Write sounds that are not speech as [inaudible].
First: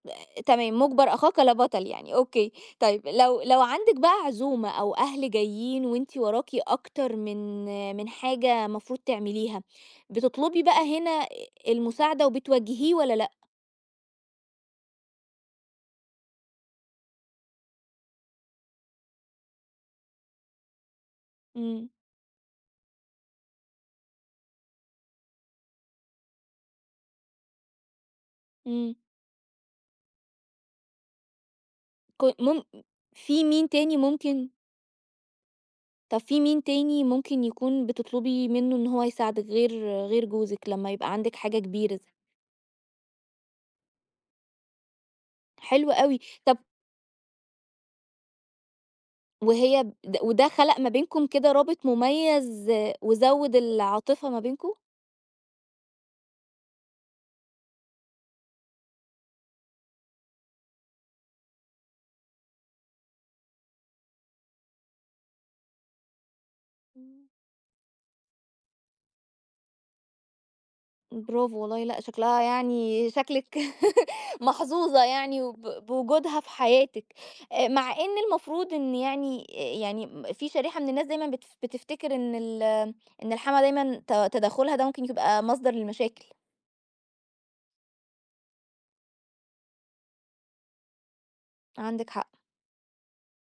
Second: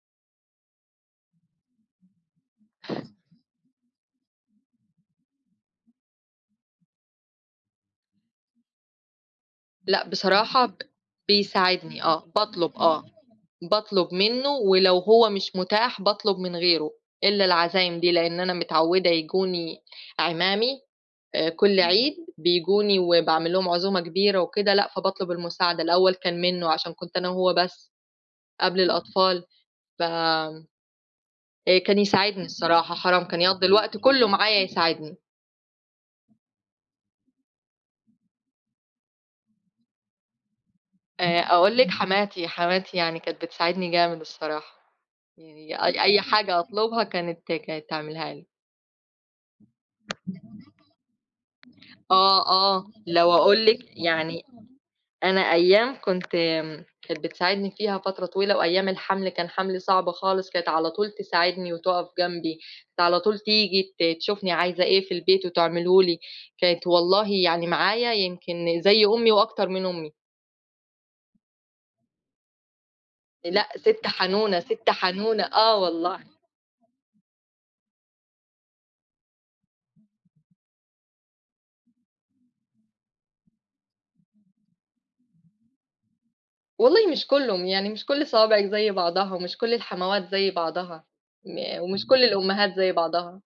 آآ، تمام مُجبر أخاك لا بطل يعني أوكي، طيب لو لو عندِك بقى عزومة أو أهل جايين وأنتِ وراكِ أكتر من من حاجة مفروض تعمليها لأ، بتطلبي بصراحة ب بقى هنا آآ، بيساعدني المساعدة آه، باطلب وبتوجهيه آه، والّا لأ؟ باطلب منُّه ولو هو مش متاح باطلب من غيره، إلّا العزايم دي لإن أنا متعوّدة ييجوني اعمامي آآ، كل إمم. عيد، بييجوني وباعمل لهم عزومة كبيرة وكده لأ، فباطلب المساعدة الأول كان منُّه عشان كنت أنا هو بس قبل إمم. الأطفال، ف آآ، كان كوي يساعدني مُم الصراحة حرام كان في يقضّي مين تاني الوقت كلّه ممكن معايا يساعدني. طَب في مين تاني ممكن يكون بتطلبي منُّه إن هو يساعدِك، غير غير جوزِك لمّا يبقى عندِك آآ، حاجة أقول لِك كبيرة زي حماتي، حماتي يعني كانت بتساعدني جامد الصراحة، يعني ي حلو أي أوي، أي طَب حاجة اطلبها كانت كانت تعملها لي. وهي ب ده وده خَلق ما بينكم كده رابط آه، مُميز، آه. لو وزوّد اقول لِك العاطفة ما يعني بينكم؟ أنا أيام كنت م كانت بتساعدني فيها فترة طويلة، وأيام الحَمل كان حَملي صعب خالص كانت على طول تساعدني وتُقف جنبي، كانت على طول تيجي ت تشوفني عايزة إيه في البيت وتعمله لي، كانت إمم. والله يعني معايا يمكن زي أمي وأكتر من أمي. إمم، برافو والله لأ شكلها يعني شكلِك لأ، سِت [laughs] حنونة، سِت محظوظة يعني حنونة، آه وب والله. وجودها في حياتِك آآ، مع إن المفروض إن يعني آآ، يعني م في شريحة من الناس دايمًا بتف بتفتكر إن ال إن الحماة دايمًا ت تدخُّلها ده ممكن يبقى مصدر للمشاكل. والله مش كلّه، يعني مش كل صوابعِك زي بعضها، مش كل الحموات زي بعضها، ما ومش عندِك كل حق. الأمهات زي بعضها.